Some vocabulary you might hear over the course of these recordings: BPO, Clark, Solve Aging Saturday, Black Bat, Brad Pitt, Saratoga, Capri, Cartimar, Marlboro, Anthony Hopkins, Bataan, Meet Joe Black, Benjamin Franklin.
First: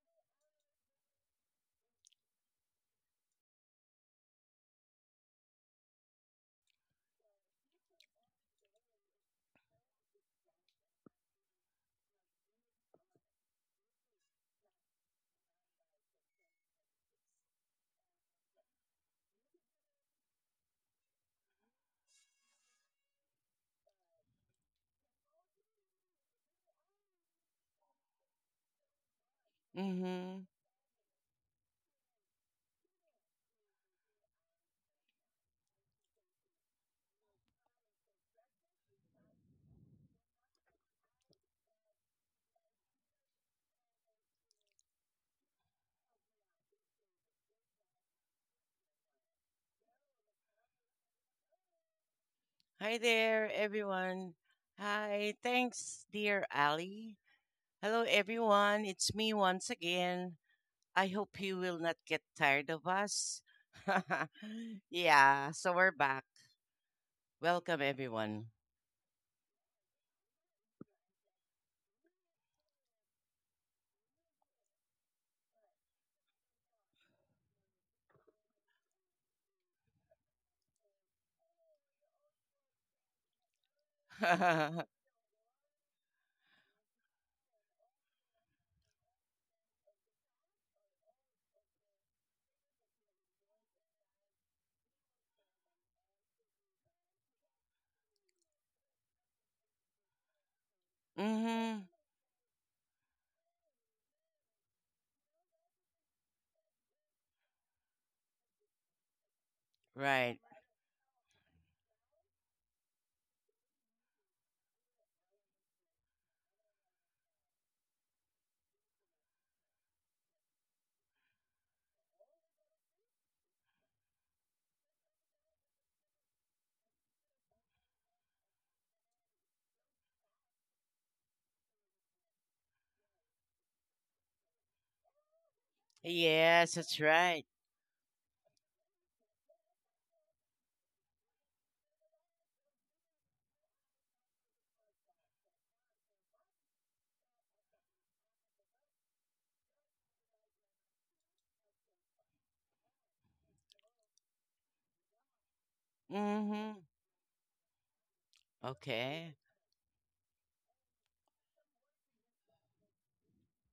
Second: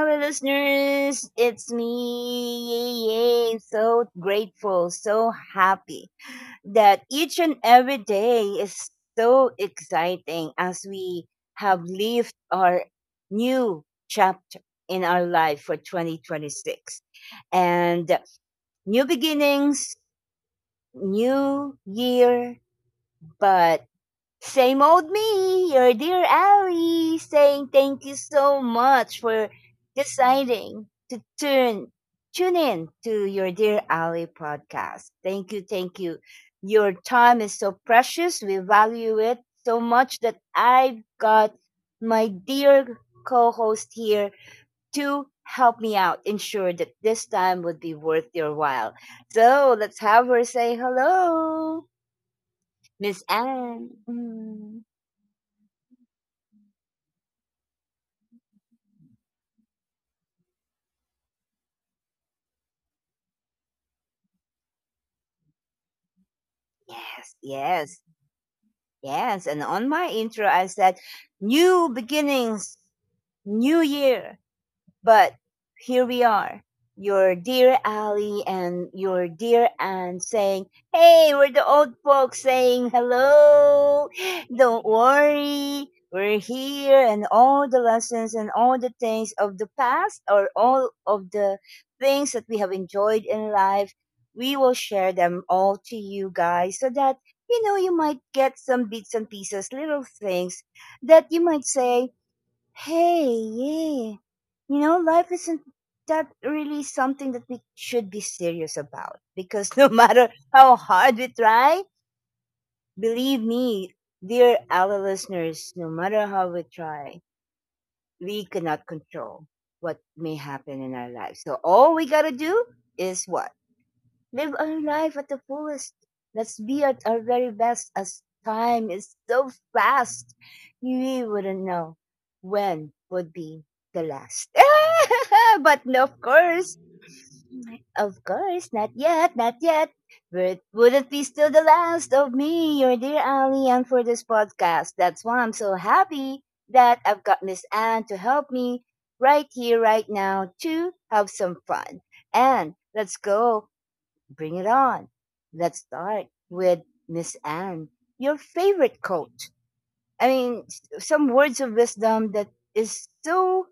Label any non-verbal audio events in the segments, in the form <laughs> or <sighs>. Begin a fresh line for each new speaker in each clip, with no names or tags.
our listeners. It's me. Yay, yay. So grateful, so happy that each and every day is so exciting as we have lived our new chapter in our life for 2026. And new beginnings, new year, but same old me, your dear Ali, saying thank you so much for
Mm-hmm.
deciding to turn tune in to your dear Ali podcast. Thank you, thank you. Your time is so precious. We value it so much that I've got my dear co-host here to help me out, ensure that this time would be worth your while. So let's have her say hello,
Hi
Miss
there,
Anne.
everyone.
Mm.
Hi. Thanks, dear Ali. Hello, everyone. It's me once again. I hope you will not get tired of us. <laughs> Yeah, so we're back.
Yes,
Welcome,
yes,
everyone.
yes. And on my intro, I said, new beginnings, new year, but here we are, your dear Ally and your dear Anne saying, hey, we're the old folks saying hello. Don't
<laughs>
worry. We're here, and all the lessons and all the things of the past, or all of the things that we have enjoyed in life, we will share them all to you guys so that you might get some bits and pieces, little things that you might
mm-hmm.
say, hey, yeah. Life isn't that really something that we should be serious about because no <laughs> matter
Right.
how hard we try, believe me, dear our listeners, no matter how we try, we cannot control what may happen in our lives. So all we gotta do is what? Live our life at the fullest. Let's be at our very best as time is so fast. We wouldn't know when would be the last. <laughs> But no, of
Yes,
course,
that's right.
of course, not yet, not yet. But would not be still the last of me, your dear Ali, and for this podcast? That's why I'm so happy that I've got Miss Anne to help me right here, right now to have some fun. And let's go. Bring it on. Let's start
Mm-hmm.
with Miss Anne, your favorite
Okay.
coach. I mean, some words of wisdom that is so,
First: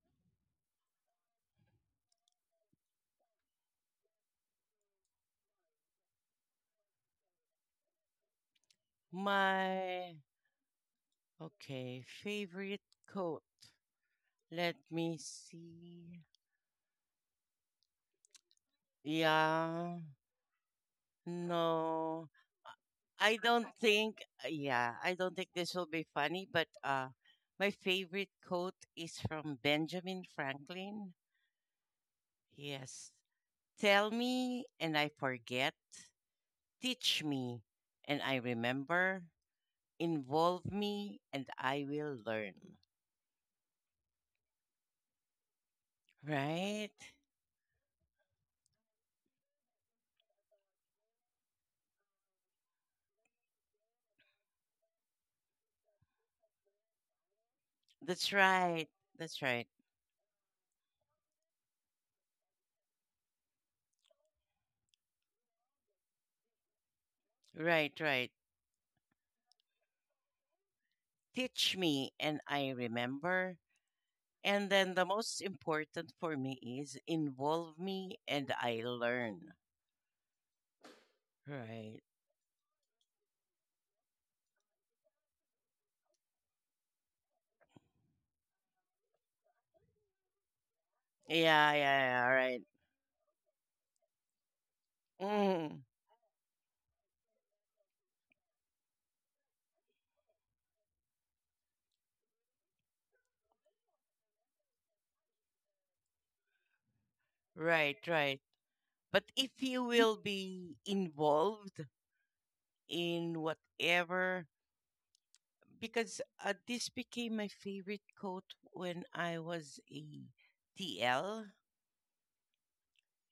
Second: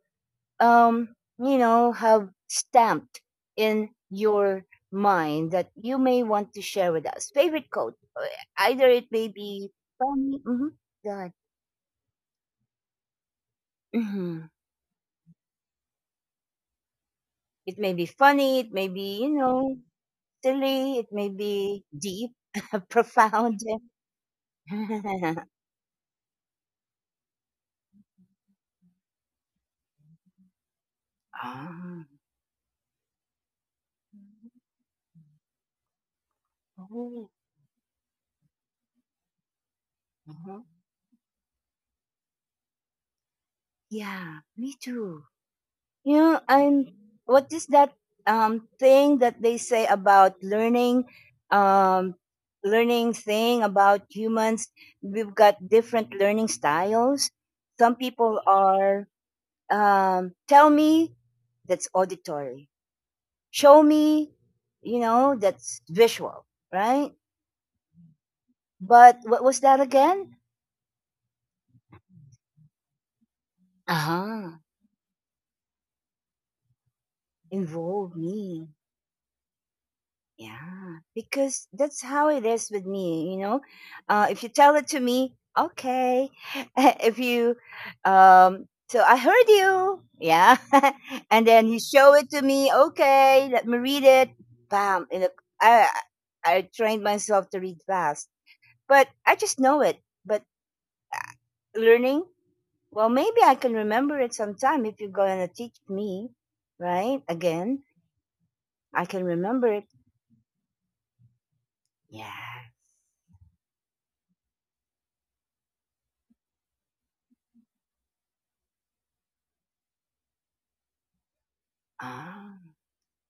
have stamped in your mind that you may want to share with us. Favorite quote, either it may be
My,
funny, mm-hmm, God,
okay, favorite coat.
hmm
Let me see.
it may be funny, it may be,
Yeah.
silly, it may be
No.
deep, <laughs>
I
profound.
don't think, yeah, I don't
<laughs>
think this will be funny, but my favorite quote is from Benjamin Franklin.
Ah,
Yes. Tell me and I forget. Teach
oh,
me and I remember.
uh-huh.
Involve me and I will learn.
Yeah, me too. I'm
Right?
what is that thing that they say about learning, um learning thing about humans? We've got different learning styles. Some
That's
people
right.
are
That's right.
tell me — that's auditory. Show me, that's visual, right?
Right, right.
But what was that again?
Teach me and I remember.
Uh huh.
And then the most important for me is involve
Involve
me and
me.
I learn.
Yeah, because that's
Right.
how it is with me. If you tell it to me, okay. <laughs> if you, so I heard you, yeah. <laughs> And then
Yeah, yeah,
you show
yeah,
it to
right.
me, okay. Let me read it. Bam. And look,
Mm,
I trained myself to read fast, but I just know it. But learning, well, maybe I can remember it sometime if you're gonna teach me, right? Again,
right, right.
I can
But if
remember
you
it.
<laughs> will be involved
Yeah.
in whatever, because this became my favorite quote when I was a TL.
Ah.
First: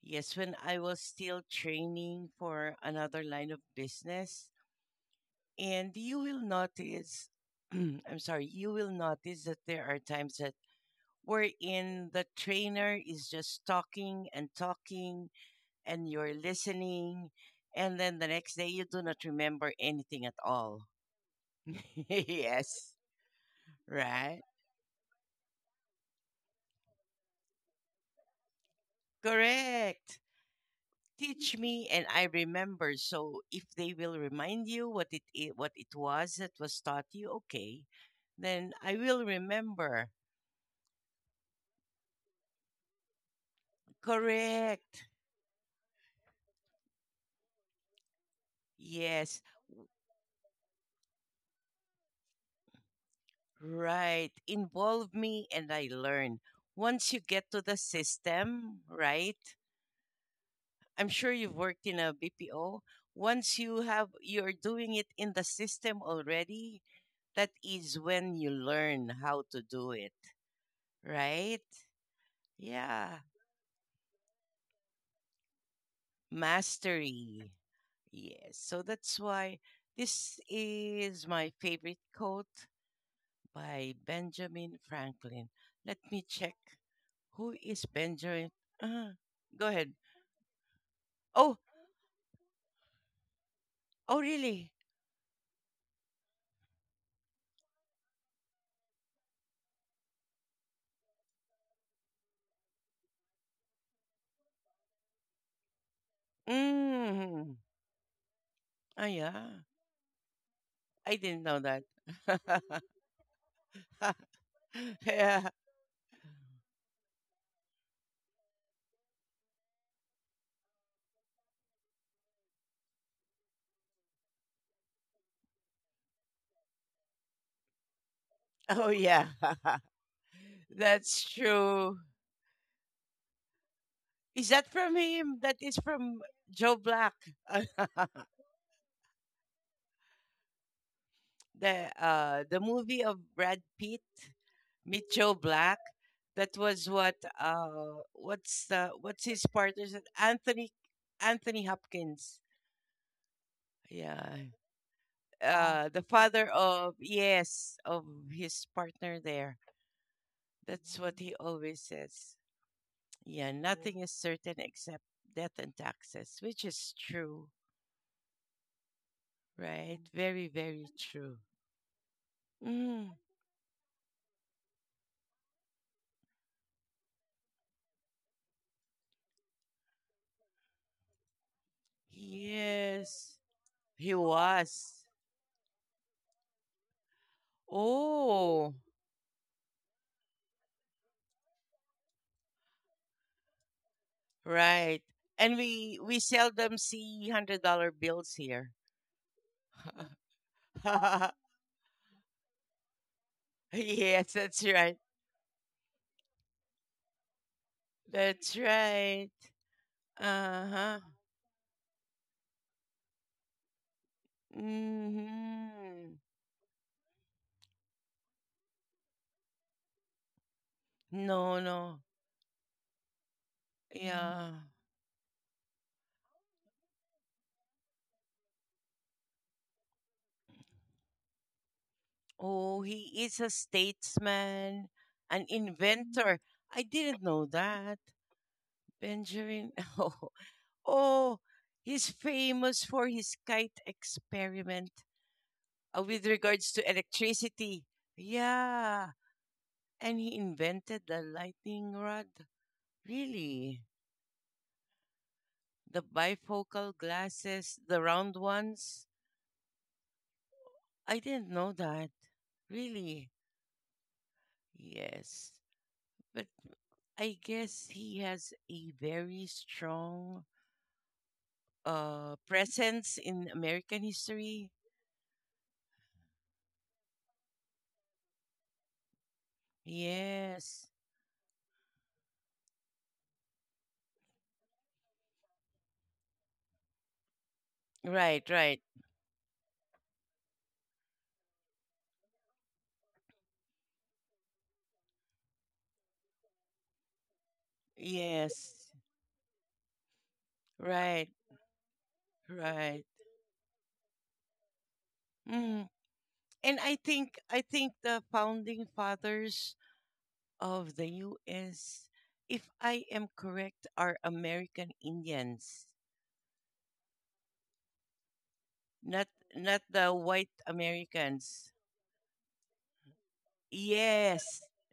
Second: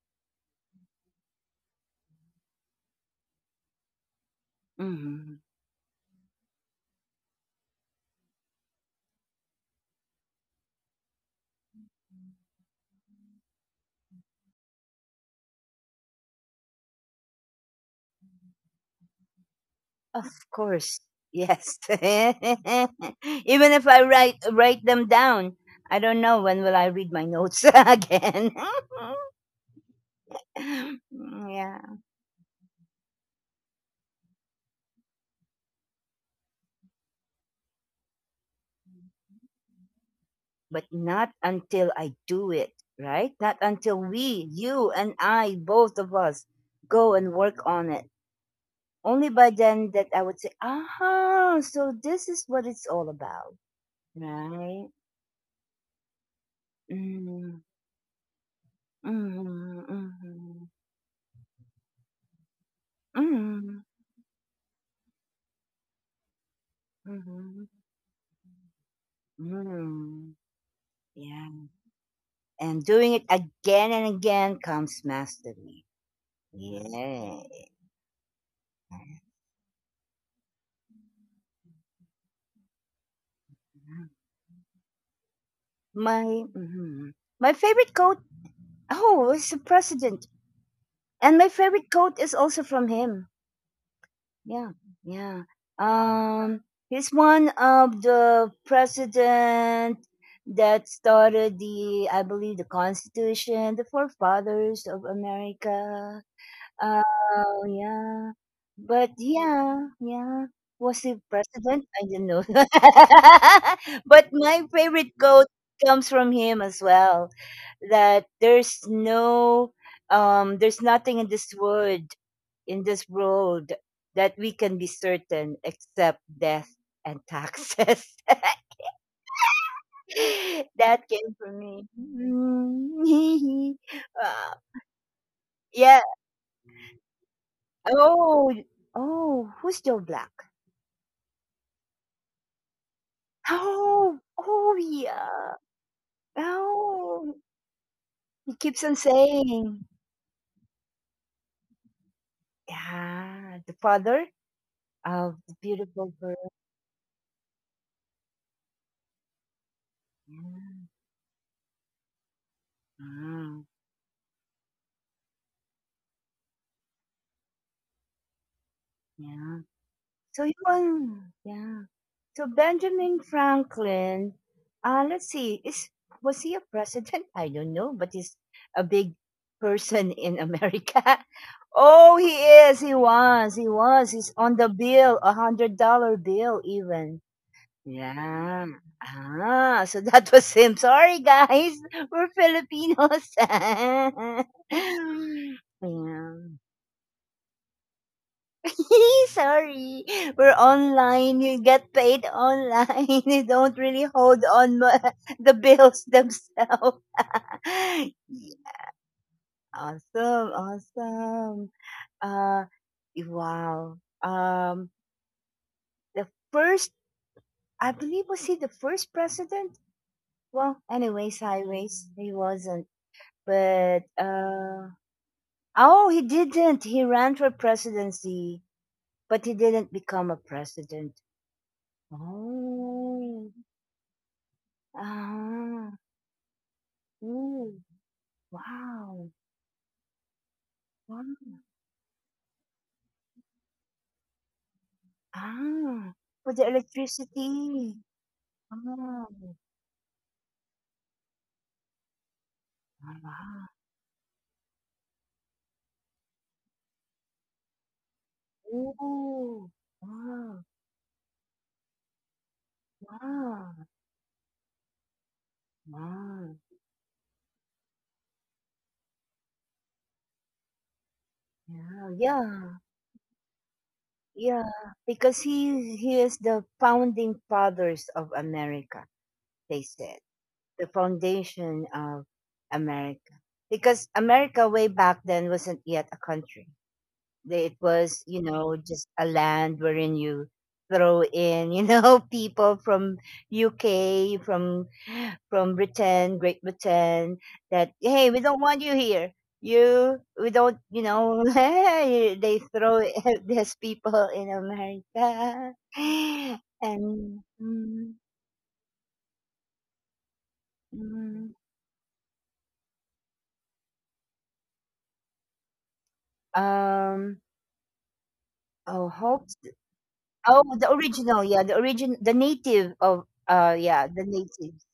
Yes, when I was still training for another line of business.
Hmm.
And you will notice, <clears throat> I'm sorry, you will notice that there are times that wherein the trainer is just talking and talking and you're listening, and then the next day you do not remember anything
Of
at all.
course. Yes. <laughs>
<laughs> yes,
Even if I
right?
write them down, I don't know when will I read my notes <laughs> again.
Correct.
<laughs>
Teach
Yeah.
me and I remember. So if they will remind you what it was that was taught you, okay, then I will remember.
But not until I do it, right? Not until we, you
Correct.
and I, both of us, go and work on it. Only
Yes,
by then that I would say, ah, so this is what it's all about,
right.
right?
Involve me and I learn. Once you get to
Mm,
the system, right?
mm, mm,
I'm sure you've worked in a BPO. Once you
mm,
have you're doing it in the system already, that
mm,
is when you learn how to do it,
mm.
right?
Yeah. And doing
Yeah,
it again and again comes mastery. Yes.
mastery. Yes. So that's why this is my favorite quote by
Yeah.
Benjamin Franklin. Let
My
me check
Mhm. My
who is
favorite quote,
Benjamin. Uh,
oh, it's the
Go ahead.
president. And my
Oh,
favorite quote is also from him.
oh
Yeah.
really?
Yeah. Um he's one of the president that started the, I believe, the constitution, the forefathers of America.
Mm.
Oh, yeah.
Oh
But
yeah.
yeah, yeah. Was
I
he
didn't know that.
president? I didn't know.
<laughs>
<laughs> But my
<laughs>
favorite quote
yeah.
comes from him as well. That there's no, There's nothing in this world, in this world, that we can be certain except death and taxes.
Oh, yeah.
<laughs>
<laughs>
That
That's
came from me.
true.
<laughs> Mm.
Is
Uh,
that from him? That is
yeah.
from Joe Black. <laughs>
Oh, oh. Who's Joe Black?
The movie of Brad Pitt,
Oh, oh,
Meet Joe
yeah.
Black. That was what
Oh,
uh
he
what's
keeps
the
on
what's his
saying,
partner? Is it Anthony Hopkins.
yeah, the father
Yeah.
of the
The
beautiful girl.
father of, yes, of his partner there.
Yeah,
That's what he always says. Yeah. Right.
mm,
Nothing is certain except death and taxes, which is true,
yeah.
right?
So
Very,
he
very
won.
true.
Yeah. So
Mm,
Benjamin Franklin, let's see, is was he a president? I don't know, but he's a big person in America. <laughs> Oh, he is. He
yes,
was.
he
He's on the
was.
bill, $100 bill even. Yeah.
Oh,
Ah, so that was him. Sorry, guys. We're Filipinos. <laughs>
right. And we
Yeah.
seldom see $100 bills here.
<laughs> Sorry. We're online.
<laughs>
You get paid online. <laughs> You don't really
yes,
hold
that's
on
right.
<laughs> the bills themselves. <laughs>
That's right.
Awesome.
Uh huh.
Awesome. Uh, wow.
Hmm.
The first, I believe, was he the first president? Well, anyway,
No, no.
sideways. He wasn't. But
Yeah.
oh, he didn't. He ran for presidency, but he didn't become a president.
Oh, he is a
Oh.
statesman, an
Ah.
inventor. I didn't know
Ooh.
that.
Wow.
Benjamin. <laughs> Oh,
Wow.
oh, he's famous for his kite experiment
Ah.
with
For the
regards to electricity.
electricity.
Yeah,
Ah.
and he invented the lightning rod.
Ah.
Really? The bifocal glasses, the round ones?
Ooh. Wow.
I didn't know that. Really?
Wow.
Yes. But
Wow.
I guess he has a very strong
Yeah. Yeah.
presence in American
Yeah,
history.
because he is the founding fathers of America, they said. The
Yes.
foundation of America. Because America way back then wasn't yet a country. It was,
Right, right.
just a land wherein you throw in, <laughs> people from UK, from Britain, Great Britain, that hey, we don't want
Yes.
you here. You, we don't, you
Right,
know, <laughs> they throw
right.
<laughs> these people in America,
Mm.
<sighs>
And I think
and
I think
mm,
the founding fathers of the
mm,
US, if I am correct, are American Indians,
um, oh,
not
hopes,
not the white
oh, the original, yeah,
Americans.
the origin, the native of, yeah, the
Yes,
natives,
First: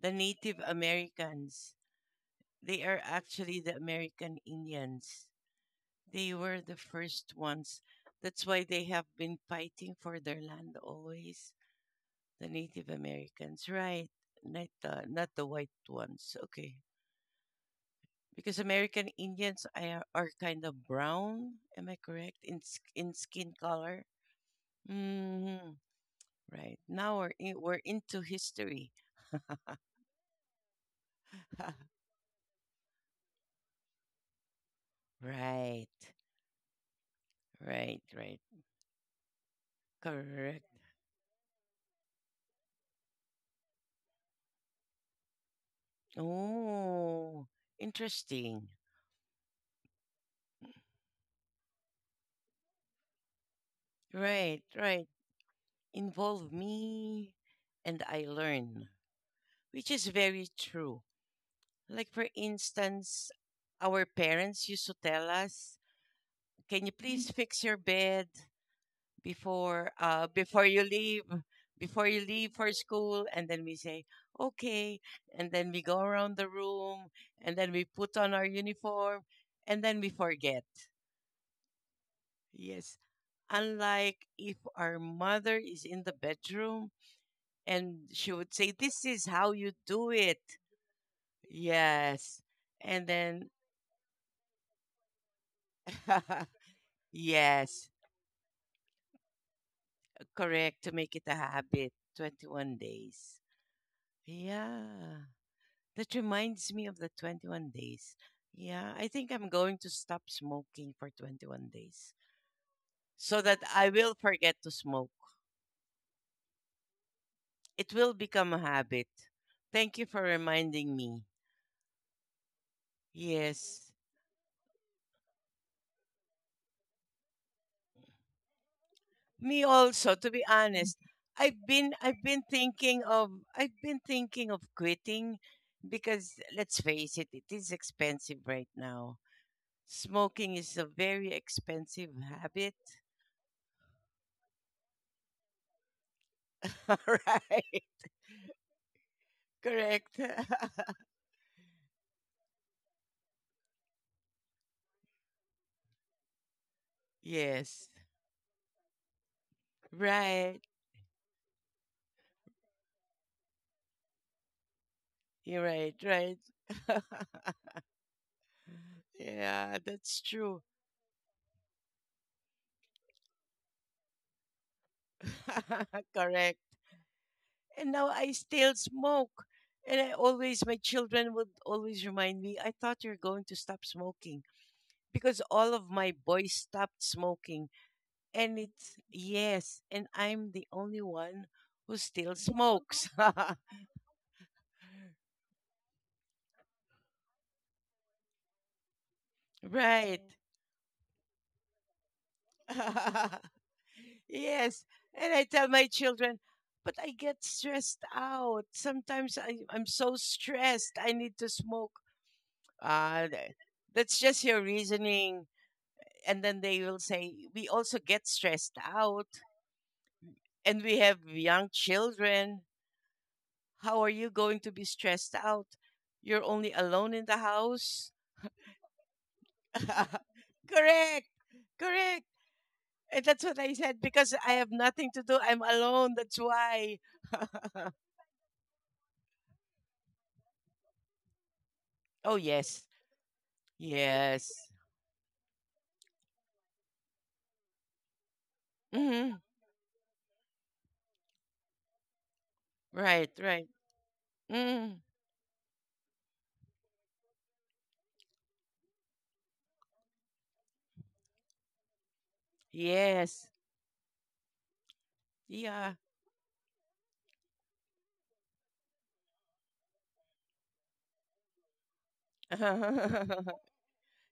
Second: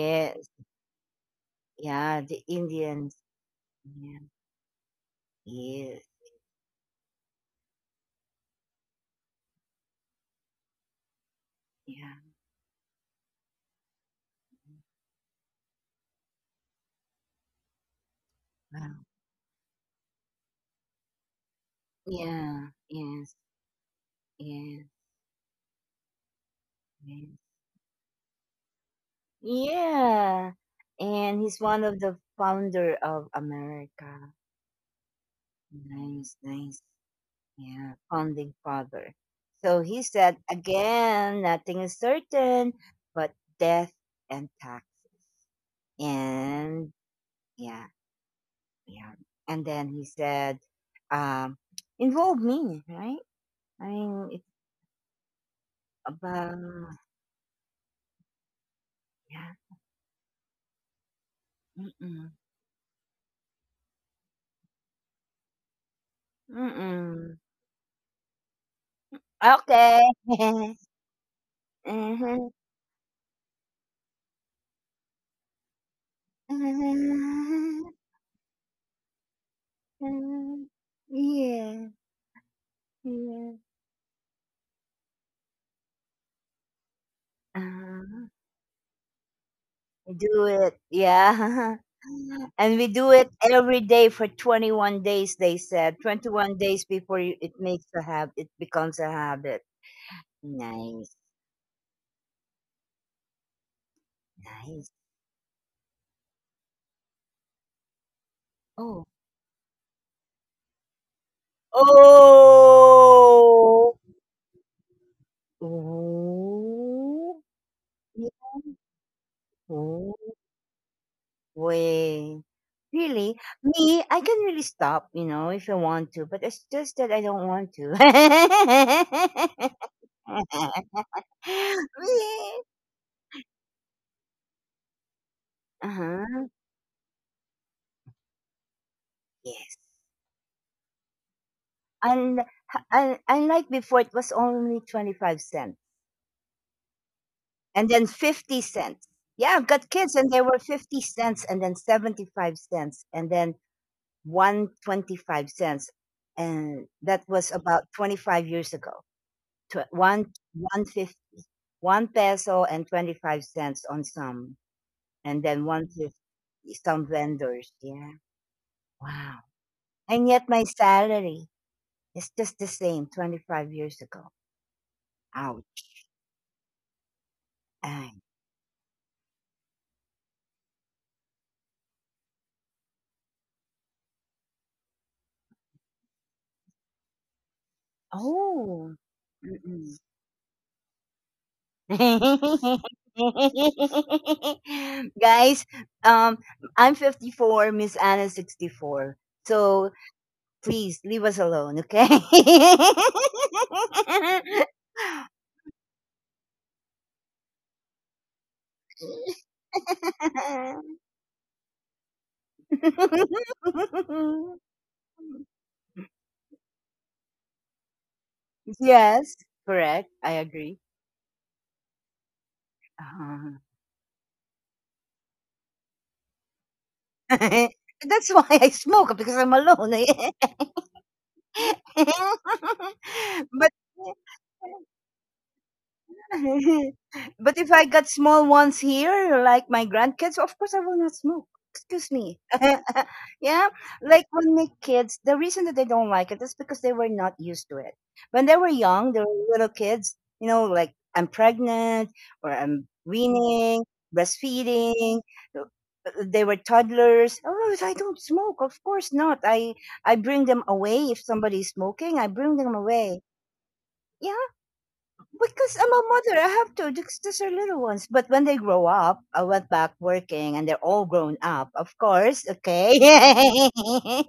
the Native Americans.
yeah, the
They are
Indians,
actually the
yeah,
American Indians.
yes,
They were the first ones. That's why they have been fighting for their land always.
yeah,
The Native Americans, right? Not the white ones. Okay, because American
wow,
Indians are kind of brown. Am I correct in
yeah,
in
yes,
skin color?
yes,
Hmm. Right. Now
yes.
we're into history. <laughs>
Yeah. And he's one of the founder of America.
right.
Nice, nice. Yeah,
Right. Right.
founding father. So he said,
Correct.
again, nothing is certain but death and taxes. And
Oh,
yeah,
interesting.
yeah. And then he said, um, involve me, right? I mean, it's
Right, right. Involve
about,
me and I learn,
yeah.
which is very true. Like, for
Mm-mm.
instance, our parents used to tell us, can you please
Mm-mm.
fix your bed before
Okay.
uh before you
<laughs>
leave before you leave for school, and then we say okay, and then we go around the room, and then we
Mhm. <laughs>
put on our uniform, and then we forget.
Um, yeah,
Yes.
yeah.
Unlike if our mother is in the bedroom
Uh,
and she would say, this is how you do
we
it.
do it. Yeah.
Yes.
<laughs> And we
And
do it
then,
every day for 21 days, they said. 21 days
<laughs>
before you, it
yes,
makes a habit, it becomes a habit.
correct, to make
Nice.
it a habit 21 days.
Nice.
Yeah. That reminds me of the 21 days. Yeah.
Oh.
I think I'm going to stop smoking for 21 days so that I
Oh.
will forget to smoke.
Oh.
It will become a habit. Thank you
Yeah.
for reminding me.
Way. Really,
Yes.
me, I can really stop, if I want to, but it's just that I don't want to.
Me
<laughs>
also, to be honest. I've been I've been
Really?
thinking of I've been thinking of quitting because
Uh-huh.
let's face it, it is expensive right now.
Yes.
Smoking is a very expensive
And,
habit.
and unlike before, it was only 25 cents
<laughs> right.
and then 50 cents. Yeah, I've got kids
Correct.
and they were 50
<laughs>
cents and then 75 cents and then 125 cents. And that was about
yes.
25 years ago. One,
Right.
150, 1 peso and 25 cents on some, and
You're
then
right,
150
right. <laughs>
some vendors. Yeah. Wow.
yeah, that's
And yet
true.
my salary is just the same 25 years ago.
<laughs>
Ouch.
Correct. And now
Ay.
I still smoke. And my children would always remind me, I thought you're going to stop smoking because all of my boys stopped smoking. And it's,
Oh.
yes,
Mm-mm.
and I'm the only one who still
<laughs>
smokes.
Guys, um, I'm 54, Miss Anna's 64.
<laughs>
So
right.
please leave us alone, okay?
<laughs> Yes. Yes. And I tell my children, but I get stressed out. Sometimes I'm so stressed, I need to smoke. Ah, th- that's just your
<laughs>
reasoning. And then they will say we also get stressed out
Yes, correct. I agree.
and we have young children.
uh
How are you going to be stressed out? You're only alone in the
<laughs>
house.
that's why I smoke because I'm alone.
<laughs> correct, correct.
<laughs>
And that's what I
But
said, because I have nothing to do, I'm alone, that's why.
<laughs> but
<laughs>
if I got small ones here, like my grandkids, of course I will not smoke. Excuse
oh
me.
yes,
<laughs> Yeah. Like when
yes.
my kids, the reason that they don't like it is because they were not used to it. When they were young, they
Hmm.
were little kids, like I'm pregnant or I'm
Right, right.
weaning,
Mm.
breastfeeding. uh, They were toddlers. Oh, I don't smoke. Of course not. I bring them away if somebody's smoking. I bring them away.
Yes.
Yeah. Because
Yeah.
I'm a mother, I have to. Because these are little ones. But when they grow up, I went back working, and they're all grown up, of course. Okay.
<laughs>
<laughs>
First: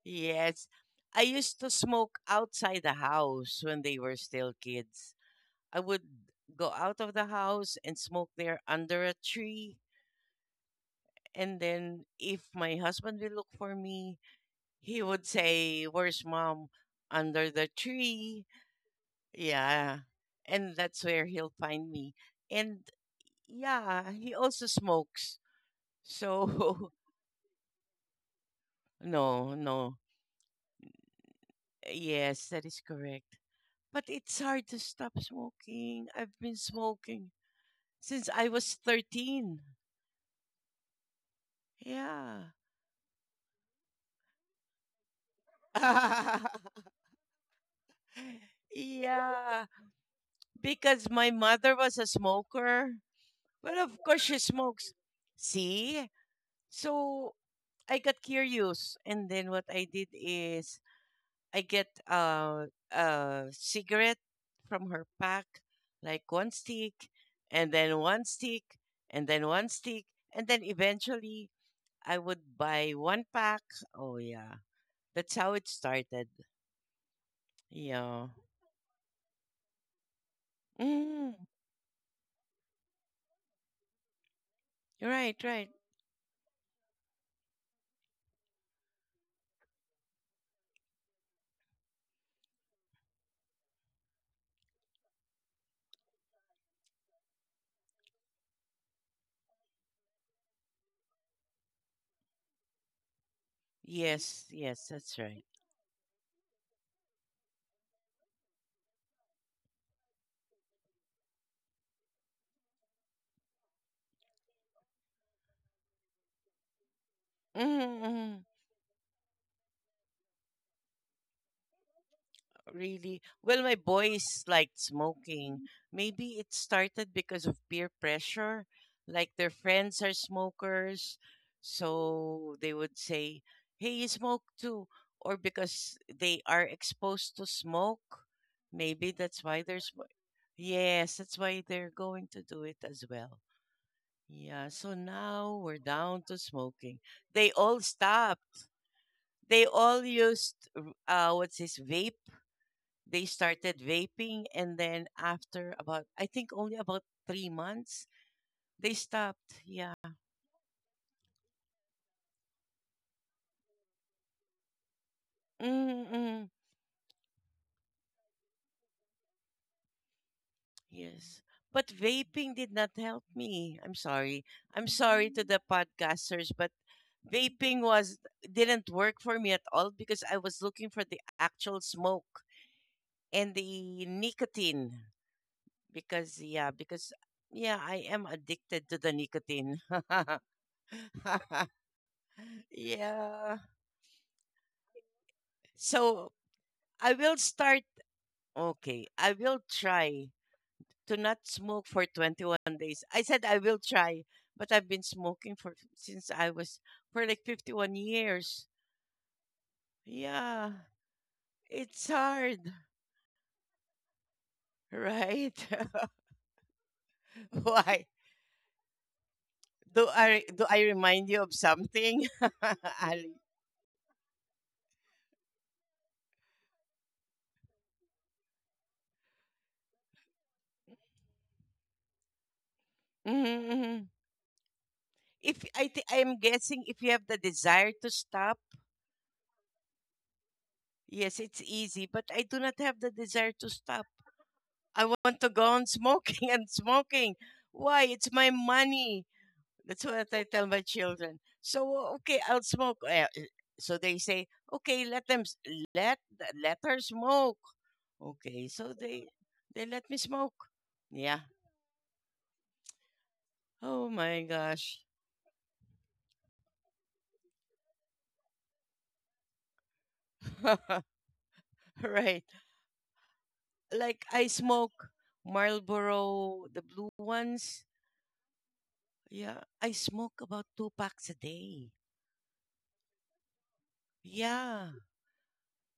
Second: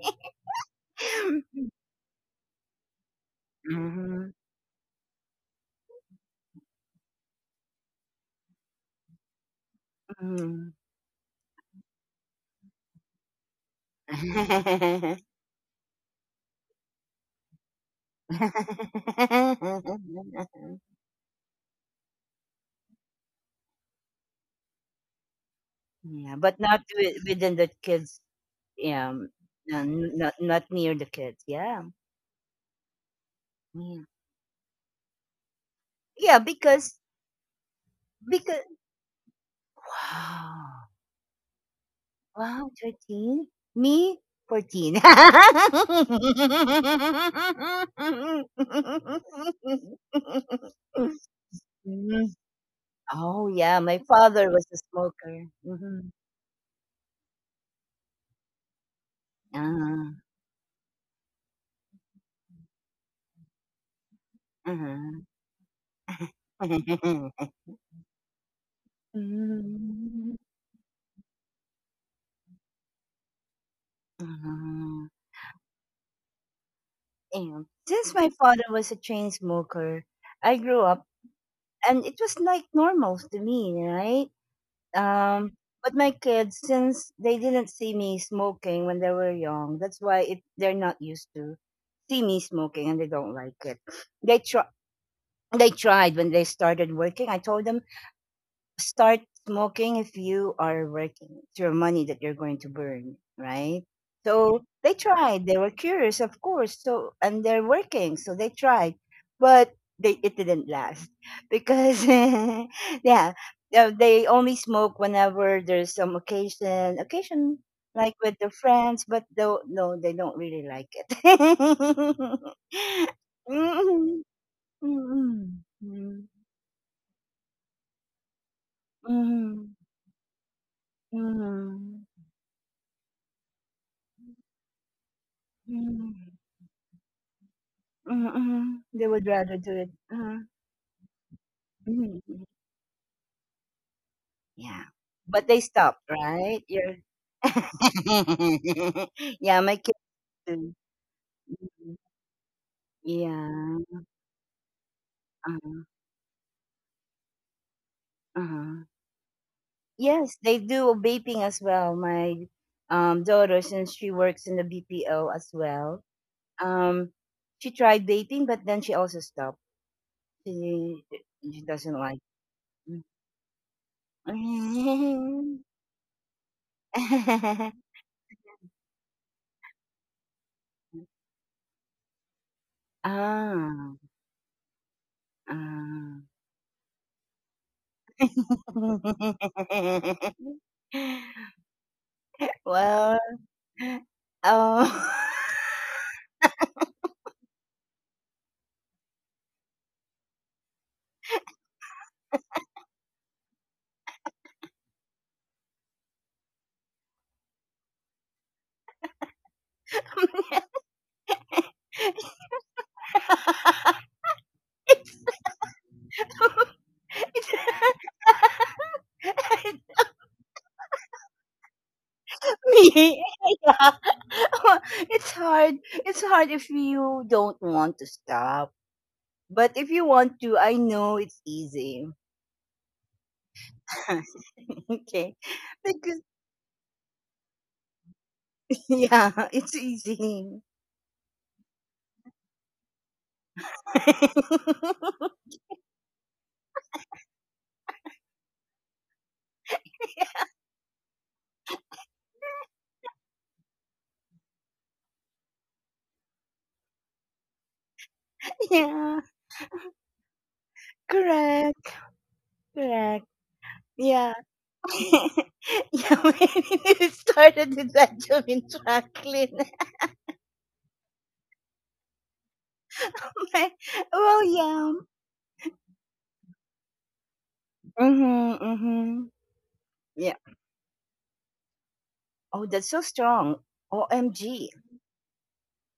Yes. I used to smoke outside the house when they were
Mhm,
still kids. I would go out of the house and smoke there under a tree.
mhm.
And then if my husband will look for me, he
<laughs>
would say, where's mom? Under the tree. Yeah. And that's where he'll find me. And yeah, he also smokes.
Yeah, but not
So,
within the kids.
<laughs>
Yeah,
no, no.
not near the kids. Yeah,
Yes, that is correct.
yeah,
But it's hard to stop smoking. I've
yeah.
been
Because
smoking since I
because
was 13.
wow.
Yeah.
Wow, 13? Me, 14.
<laughs> yeah. Because
<laughs>
my mother was a
Mm.
smoker.
Oh, yeah.
Well, of
My
course, she
father was a
smokes.
smoker.
See?
Mhm.
So I got curious. And then what I did
Ah,
is I get a cigarette from her
uh-huh.
pack, like one stick,
<laughs>
and then one stick, and then one stick,
Mm,
and then eventually I would buy one pack. Oh, yeah.
uh,
That's how it started.
and since
Yeah.
my father was a chain smoker, I grew up
Mm,
and it was like normal to me, right?
right,
Um,
right.
but my kids, since they didn't see me smoking when they were young, that's why they're not used to see me smoking and they don't like it. They try. They tried when they started working. I told them, start smoking if you are working. It's your money that you're going to burn, right?
Yes,
So
yes,
they
that's right.
tried. They were curious, of course. So and they're working, so they tried, but they it didn't last because <laughs> yeah, they only smoke whenever there's some occasion like with
Mhm.
their friends, but though no, they don't really like it. <laughs>
Really? Well, my
Mm,
boys liked
mm,
smoking.
mm,
Maybe it started because of peer pressure. Like their
mm,
friends are smokers,
mm, mm.
so they would say, "Hey, you smoke too," or because
Mm,
they are exposed to smoke.
mm, mhm. They
Maybe
would
that's
rather
why
do
they're
it.
smo-
Uh-huh.
Yes, that's why they're
Mhm,
going to
mhm.
do it as well. Yeah,
Yeah.
so
But
now
they
we're
stopped,
down to
right? You're
smoking. They all stopped.
<laughs> yeah,
They
my kids
all used
do.
what's this
Mhm.
vape, they
Yeah.
started vaping, and then after
Uh-huh.
about I think only about 3 months
Uh-huh.
they stopped. Yeah.
Yes, they do vaping as well. My daughter, since she works in the BPO as well,
Mm-mm.
um, she tried vaping, but then she also stopped. She
Yes.
she
But
doesn't like
vaping did not
it.
help me. I'm sorry. I'm sorry to the podcasters, but vaping
<laughs>
was didn't work for me at all because I was looking for the actual smoke and
Ah,
the nicotine
ah.
because yeah, I am addicted to the
<laughs>
nicotine. <laughs>
Well,
yeah.
um,
So I will start. Okay, I will try to not smoke for 21 days. I said I will try, but I've been smoking for since I was for like 51 years. Yeah,
<laughs>
it's hard,
it's, <laughs>
right? <laughs> Why
me, <laughs>
do I remind you of something, <laughs> Ali?
yeah. <laughs> It's hard. It's hard if you don't want to stop. But if you want to, I know it's easy.
Mm-hmm. Mm-hmm.
<laughs> Okay,
If I th-
because
I'm guessing if you have the desire to stop,
yeah, it's easy.
yes, it's easy. But I do not have the desire to stop. I want to
<laughs>
go on smoking <laughs> and smoking. Why? It's my money. That's what I tell my children. So, "Oh, okay, I'll smoke. Eh, eh," so they say, okay, let them s- let th- let her smoke. Okay, so
Yeah,
they let me smoke. Yeah.
correct, correct.
Oh
Yeah.
my gosh.
<laughs> Yeah, <laughs> when it started with Benjamin Franklin.
<laughs> right.
<laughs>
Like
Well,
I
yeah.
smoke Marlboro, the blue ones.
Mm-hmm, mm-hmm.
Yeah, I
Yeah.
smoke about two packs a day.
Oh, that's so strong. OMG.
Yeah,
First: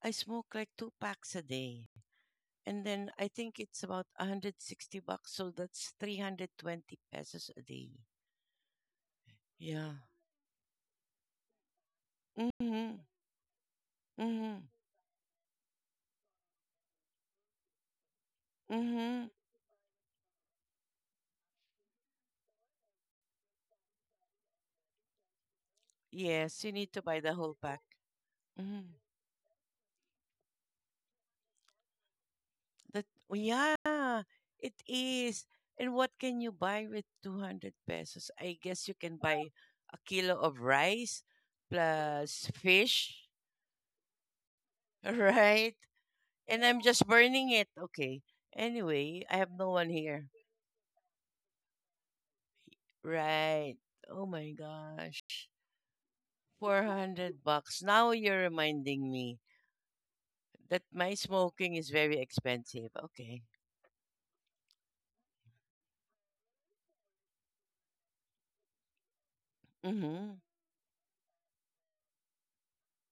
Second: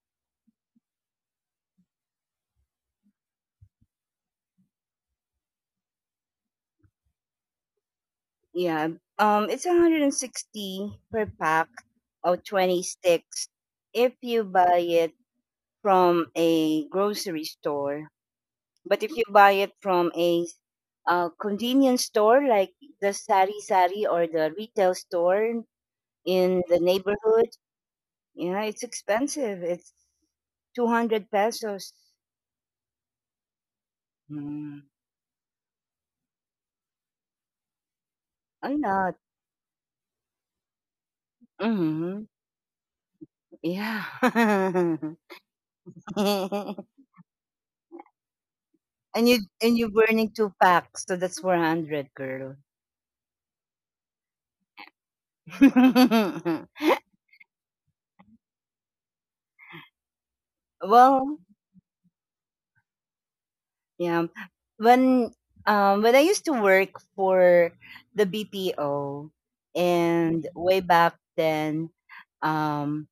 I smoke like two packs a day. And then I think it's about 160 bucks, so that's 320 pesos a day.
Yeah. It's
Yeah.
160 per pack of 20
Mhm.
sticks if you
Mhm.
buy it from a grocery store. But if you
Mhm.
buy it from a convenience store like the Sari Sari or the retail store in
Yes, you
the
need to buy the
neighborhood,
whole pack.
yeah, it's
Mhm.
expensive. It's 200 pesos.
That Oh, yeah, it
Mm,
is. And what can you buy with 200 pesos? I
a
guess you
lot.
can buy a kilo of rice
Hmm.
plus fish,
Yeah.
<laughs>
<laughs>
right? And I'm just burning it. Okay. Anyway,
and
I
you
have no
and
one
you're
here.
burning two packs, so that's 400, girl.
Right. Oh my gosh.
<laughs>
400 bucks. Now you're reminding me that my
Well,
smoking is very expensive. Okay.
yeah. When when I used to work for the BPO
Mhm.
and way back then, um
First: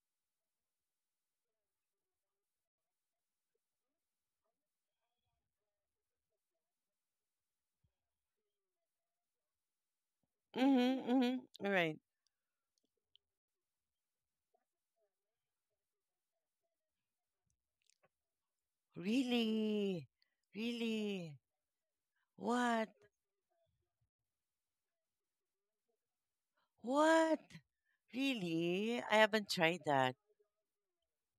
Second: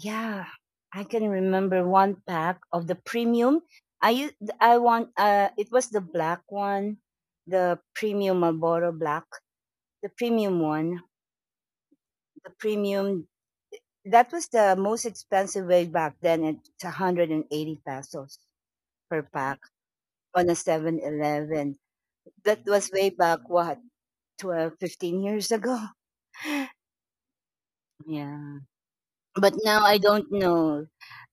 yeah, I can remember one pack of the premium. I used, I want it was the black one, the premium Marlboro black, the premium one,
Mhm. Mhm. All right.
the premium that was the most expensive way back then. It's 180 pesos per pack
Really?
on a Seven
Really?
Eleven. That
What?
was way back what, 12, 15 years ago.
What?
Yeah.
Really? I haven't
But
tried
now I
that.
don't know.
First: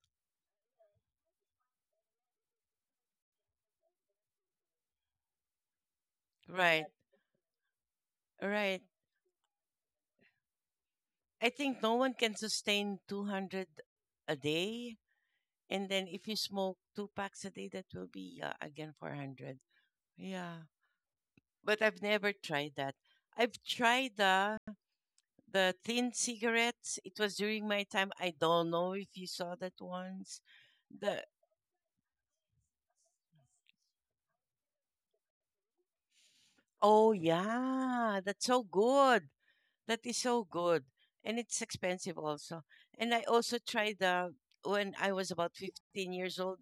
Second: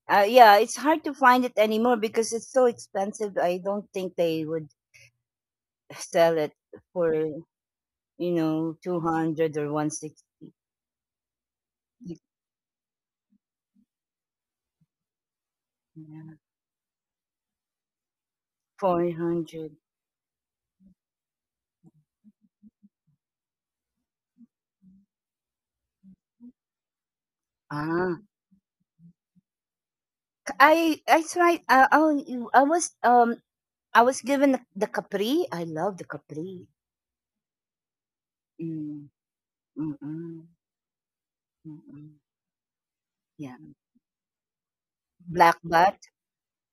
Yeah, it's hard to find it anymore because it's so expensive. I don't think they would sell it
Right.
for you know
Right.
200 or one six
I think no one can sustain 200 a day, and then if you smoke two packs a day that will be, yeah,
four
again 400.
hundred.
Yeah. But I've never tried that. I've tried the thin cigarettes. It was during my
ah
time. I don't know if you saw that
c-
once.
i I
The
tried oh i w- I was um I was given the capri. I love the capri.
Oh yeah, that's so
Mm,
good. That is
mm-mm,
so good, and it's
mm-mm.
expensive also. And I
Yeah,
also tried the when I was
black
about
bat.
15 years old.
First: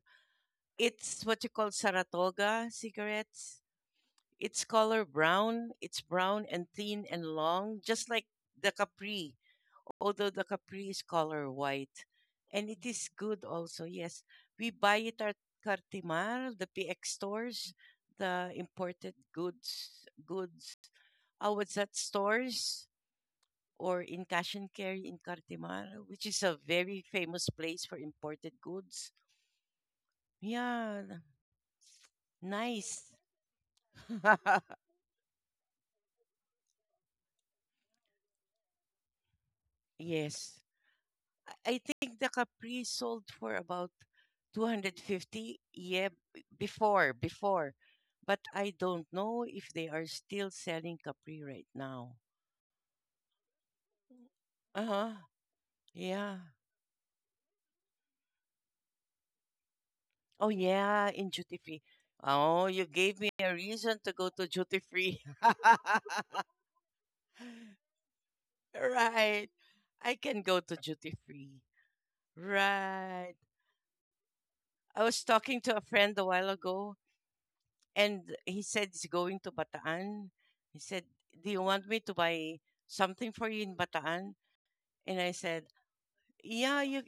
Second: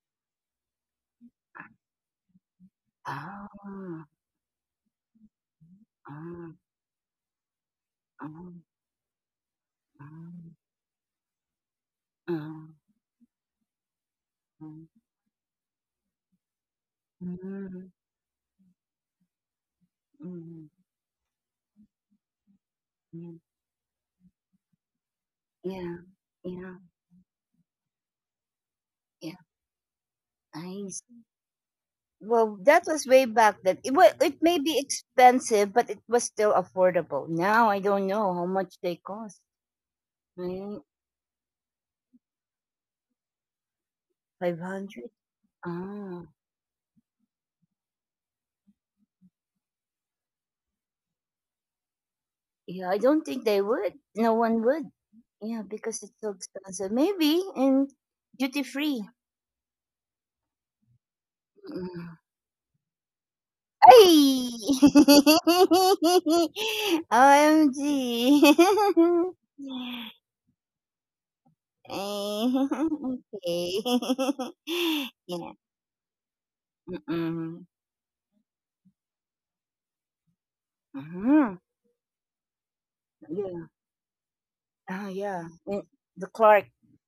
It's what you call Saratoga
Ah,
cigarettes.
ah,
It's color brown. It's brown
ah,
and thin and long, just like
ah,
the Capri. Although
ah,
the Capri is color white, and it is good also. Yes, we buy
ah,
it at Cartimar, the PX stores,
mm,
the imported goods
mm,
goods uh, was that stores,
mm.
or in Cash and Carry in Cartimar,
Yeah,
which is a
yeah,
very famous place for imported goods.
yeah, I
Yeah.
well, that was
Nice.
way back then.
<laughs>
It may be expensive, but it was still affordable. Now I don't know how much they cost.
yes. I think the Capri sold for about
500.
250, yeah,
Ah,
before, but I don't know if they are still selling Capri right now.
yeah. I don't think they would. No one would.
Uh-huh.
Yeah, because it's so
Yeah.
expensive. Maybe in duty free.
Oh yeah, in duty free.
Mm.
Oh, you gave me a reason to go to
Ay!
duty free. <laughs>
<laughs> OMG.
right. I can go to duty free.
Ay, <laughs> <laughs>
Right.
okay. <laughs>
I was
Yeah.
talking to a friend a while ago,
Mm-mm.
and he said he's going to Bataan. He said, "Do
Mm-hmm.
you want me to buy something for you
Yeah.
in Bataan?"
Ah,
And I
yeah.
said,
Mm, the Clark
"Yeah, you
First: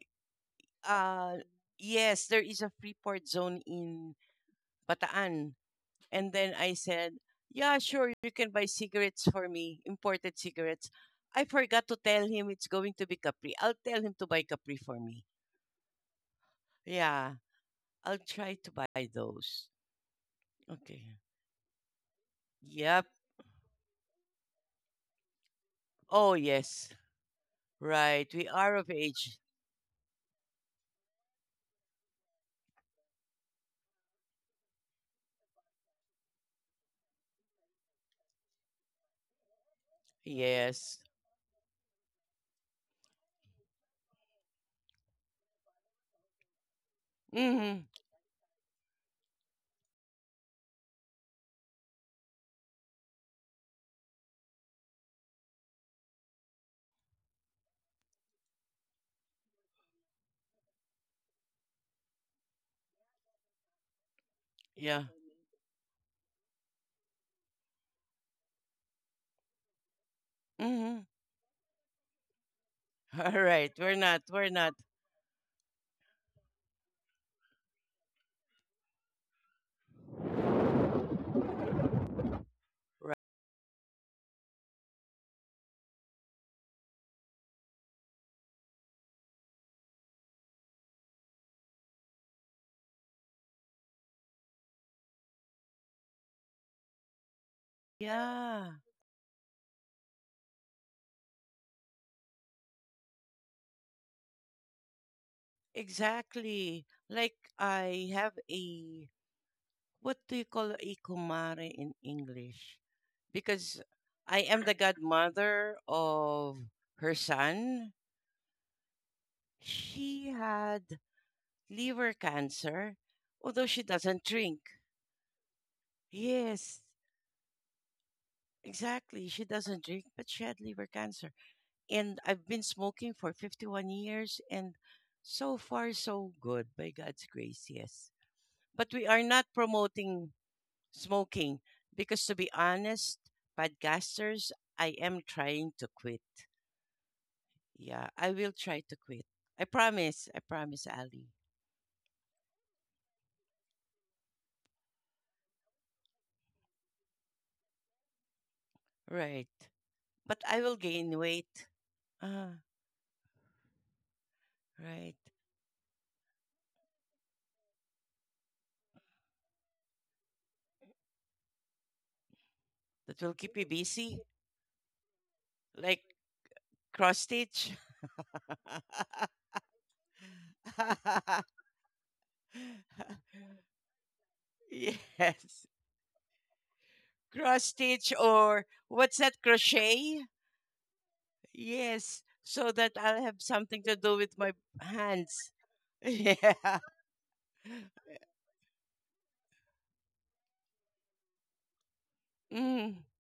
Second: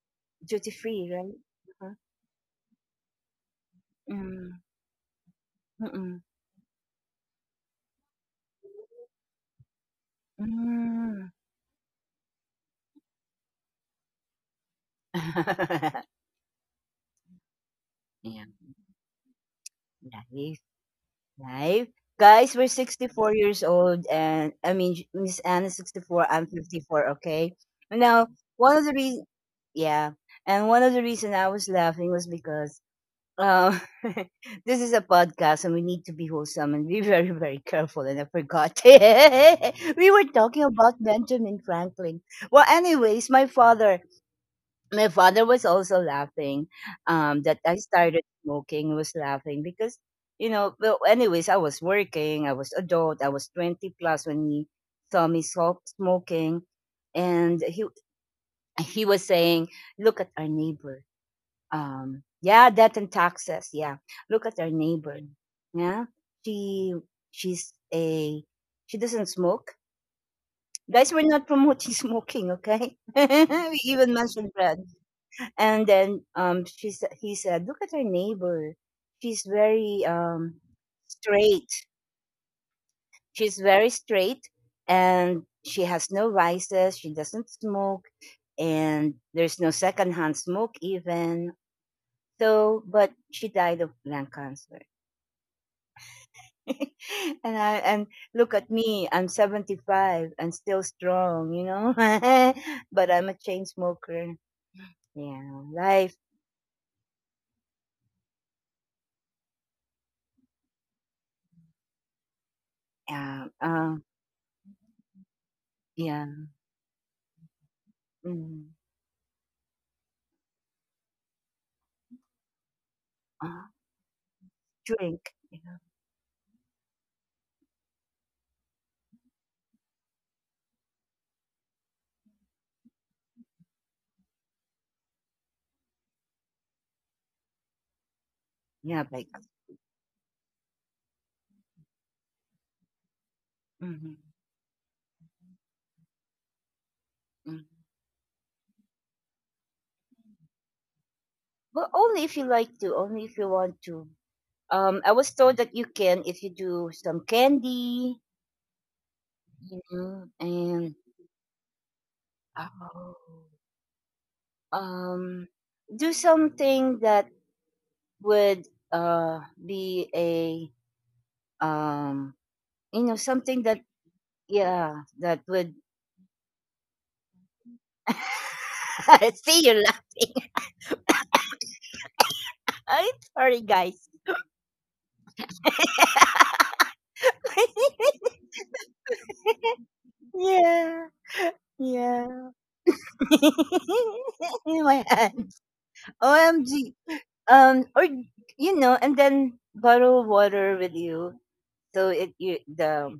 duty free, right?
uh
Uh-huh.
yes, there is a free port zone in
Mm,
Bataan."
mm-mm.
And then I said, "Yeah, sure, you can buy cigarettes for me, imported cigarettes."
Mm.
I forgot to tell him it's going to be Capri. I'll tell him to buy Capri for me.
<laughs>
Yeah, I'll
Yeah,
try to buy those.
life,
Okay.
life. Guys, we're
Yep.
64 years old, and I mean, J- Miss Anne 64,
Oh,
I'm
yes.
54, okay? Now,
Right. We are
one of
of
the reasons,
age.
yeah, and one of the reason I was laughing was because Uh, <laughs> this is a podcast and we need to be wholesome and be <laughs> very, very careful. And I forgot. <laughs> We were talking about
Yes.
Benjamin Franklin. Well, anyways, my father was also laughing that I
Mm-hmm.
started smoking. He was laughing because, you know, well, anyways, I was working, I was adult, I was 20 plus when he saw me smoking. And he was saying, look at our neighbor. Yeah, debt and taxes, yeah, look at our
Yeah.
neighbor, yeah, she she's a she doesn't smoke.
Mm-hmm.
Guys, we're not promoting <laughs> smoking, okay. <laughs>
<laughs> All right.
We
We're
even
not. We're
mentioned
not.
bread. And then he said, look at our neighbor, she's very straight,
Right.
she's very straight, and she has no vices, she doesn't smoke, and there's no secondhand smoke even, so but she died of lung cancer. <laughs> And look
Yeah.
at me, I'm 75 and still strong, you know. <laughs> But I'm a chain smoker. Yeah, life.
Exactly. Like, I have a, what do you call a kumare in English?
Yeah,
Because I am the godmother
yeah.
of her son.
Mm,
She had liver cancer, although
uh,
she doesn't drink.
drink. Yeah,
Yes, exactly. She doesn't drink, but she had liver cancer. And I've been smoking for 51 years, and so far so good by God's grace, yes. But we
yeah
are
like.
not promoting smoking because, to be honest,
Mm-hmm,
podcasters, I am trying to quit.
mm.
Yeah, I will try to quit. I promise, Ali.
But only if you like to. Only if you want to. I was told that you can if you do some candy,
Right.
you know,
But I will
and
gain weight. Ah,
oh,
right.
um, do something that would be a um you know
That will keep
something
me
that
busy
yeah that would.
like cross stitch.
<laughs> I see you laughing.
<laughs>
<laughs> I'm sorry, guys.
<laughs> yes. Cross stitch,
<laughs>
or what's that, crochet?
Yeah,
Yes,
yeah.
so that I'll have something to do with my
<laughs> In my
hands.
hand.
<laughs>
OMG.
yeah.
Or you know and then bottle water with you so it you
Mm.
the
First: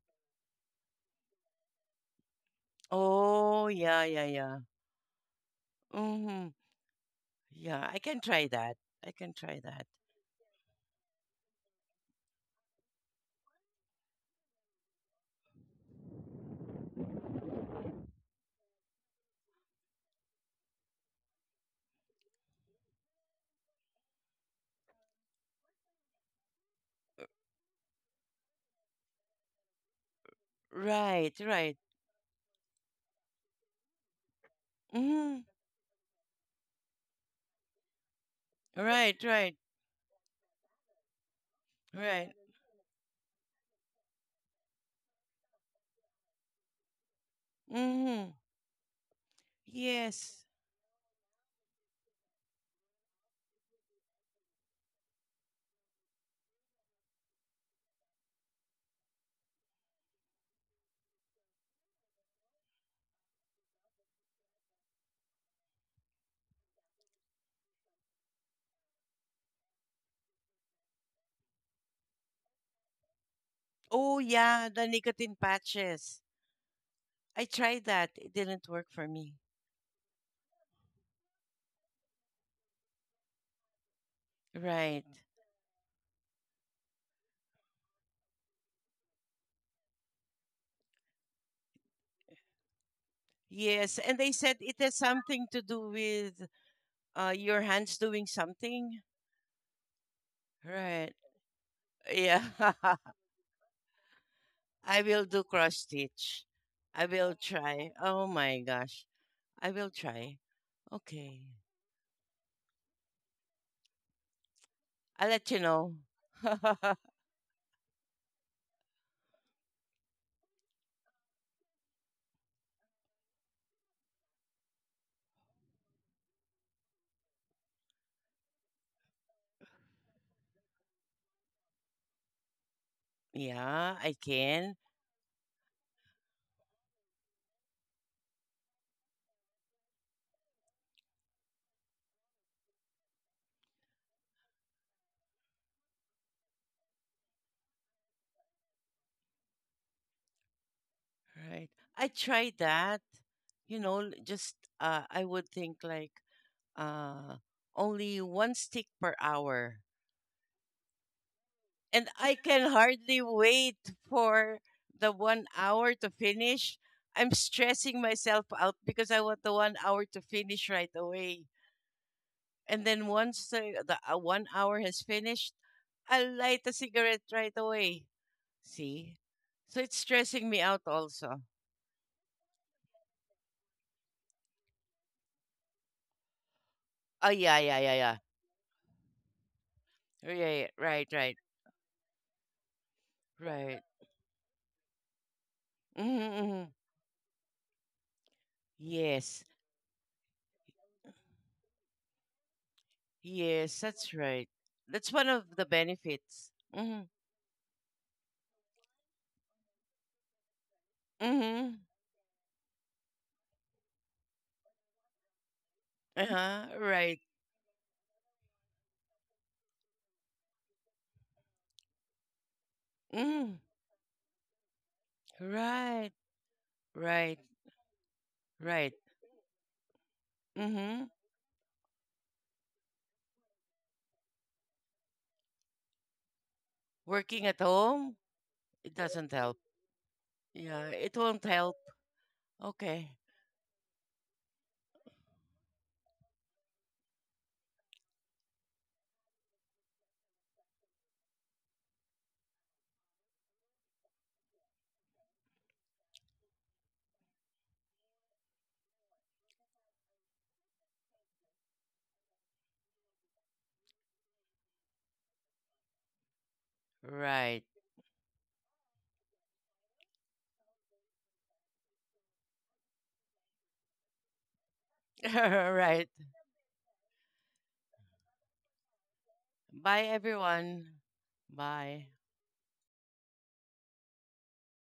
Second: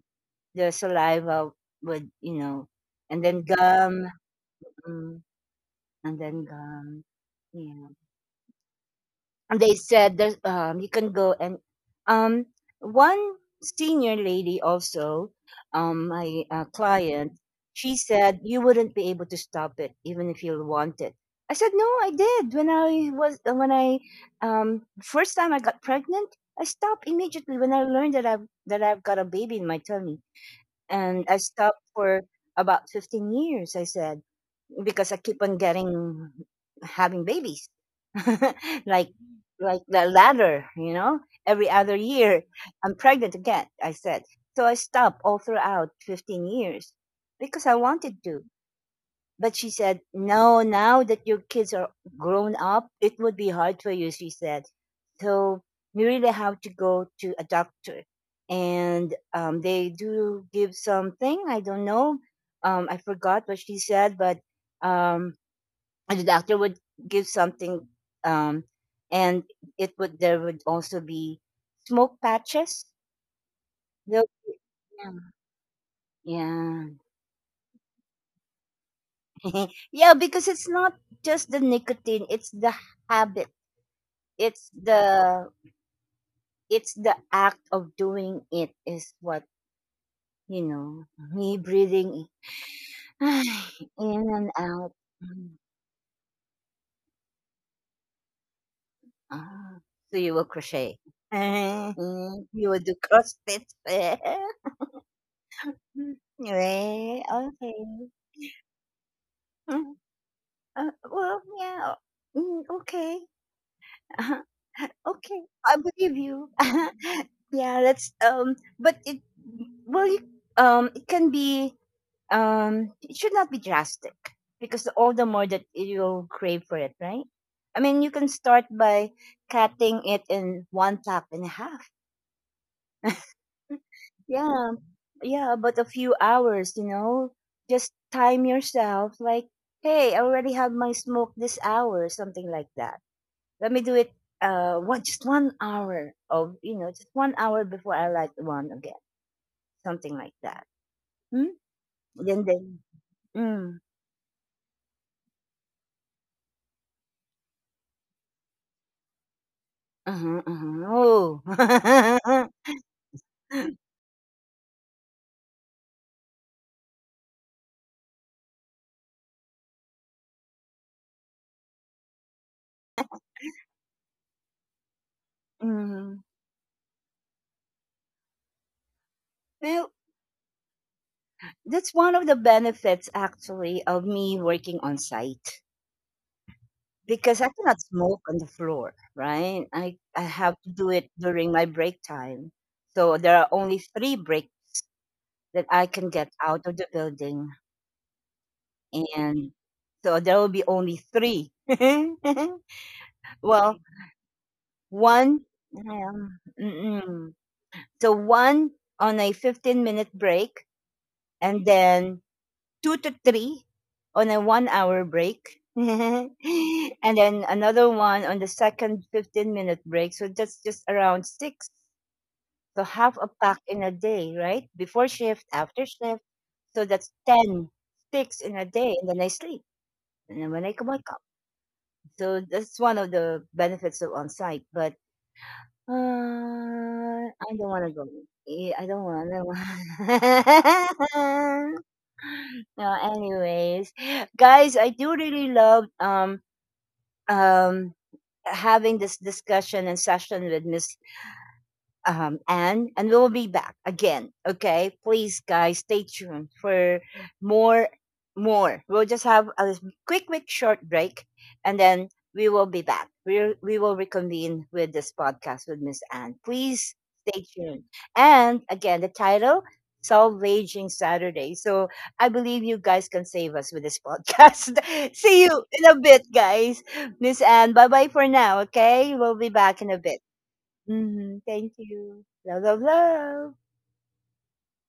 the saliva would, you know, and then
Oh yeah,
gum.
yeah, yeah.
Mm, and then
Hmm.
gum, yeah.
Yeah, I can try that. I can try
They
that.
said that you can go and um, one senior lady also, my client, she said you wouldn't be able to stop it even if you wanted. I said no, I did when I was when I first time I got pregnant, I stopped immediately when I learned that I've got a baby in my tummy. And I
Right, right.
stopped for about 15 years. I said, because I keep
Hmm.
on getting, having babies, <laughs> like
Right, right,
like the ladder, you know. Every other
right.
year, I'm pregnant again. I said so. I stopped all throughout 15 years because I wanted
Hmm.
to. But she said,
Yes.
"No, now that your kids are grown up, it would be hard for you." She said, "So you really have to go to a doctor, and they do give something. I don't know. I forgot what she said, but." um and the doctor would give something, um and it would, there would also be smoke patches.
Oh
There'll be-
yeah, the nicotine patches.
yeah,
I tried that, it didn't work for me.
yeah. <laughs> Yeah, because it's not just the nicotine, it's the habit, it's
Right.
the it's the act of doing it is what, you know, me breathing <sighs> in
Yes. And they
and
said it
out.
has something
Mm.
to do with your hands doing something.
Ah, so you will crochet.
Right.
<laughs>
Yeah.
You will do
<laughs>
crossfit. <laughs>
I will do cross
Mm,
stitch. I
right,
will try.
okay.
Oh my gosh. I will
Mm,
try. Okay.
well, yeah. Mm, okay. <laughs>
I'll
Okay,
let you
I
know.
believe you.
<laughs>
<laughs> Yeah, that's but it, well you, it can be it should not be drastic because all the more that you'll crave for it, right? I mean, you can start by cutting it in one cup and a half.
yeah, I
Yeah,
can.
yeah, but a few hours, you know, just time yourself like, hey, I already have my smoke this hour, something like that. Let me do it 1 hour of, you know, just 1 hour before I light one again, something like that. Hmm?
Right. I
Then
tried
then
that.
mm,
Just, I would think like uh, only one stick per hour.
uh-huh,
And
uh-huh.
I
Oh.
can hardly wait for the one hour to finish. I'm stressing myself out because I want the one hour to finish right away. And then once the one hour has finished,
<laughs> Mm.
I'll light a cigarette right away. See? So
Well,
it's stressing me out also.
that's one of the benefits actually of me working on site,
Oh,
because I
yeah, yeah,
cannot
yeah, yeah.
smoke on the floor, right? I
Yeah,
have
yeah,
to do
right,
it
right,
during my break time. So there are
right.
only three breaks that I can get
Mm-hmm,
out
mm-hmm.
of the building.
Yes,
And so there will be only three. <laughs>
yes,
Well,
that's right. That's one of
one,
the benefits. Mm-hmm,
mm-mm. So one on a 15-minute break, and
mm-hmm.
then two to three on a 1 hour break. <laughs> And
Uh-huh, right.
then another one on the second 15-minute break. So that's just around six. So half a
Mm,
pack in a day, right? Before shift, after
right,
shift. So that's
right,
10 sticks in a
right.
day. And then I sleep. And then when I come
Mm-hmm.
wake up. So that's one of the benefits of on site. But
Working
I
at
don't want to go.
home,
Eh, I
it
don't
doesn't
want
help. Yeah, it won't help.
to. <laughs> No,
Okay,
anyways, guys, I do really love um having this discussion and session with Miss Anne, and we'll be back again. Okay, please, guys, stay tuned for more. More. We'll just have a quick, short break, and then we will be back. We will reconvene with this podcast with Miss Anne. Please stay
right,
tuned. And again, the title: Solve Aging Saturday. So I believe you guys can save us with this podcast. <laughs> See you in a
<laughs> right.
bit, guys. Miss Anne, bye bye for now. Okay, we'll be back in a
Bye,
bit.
everyone.
Mhm. Thank
Bye.
you. Love, love, love.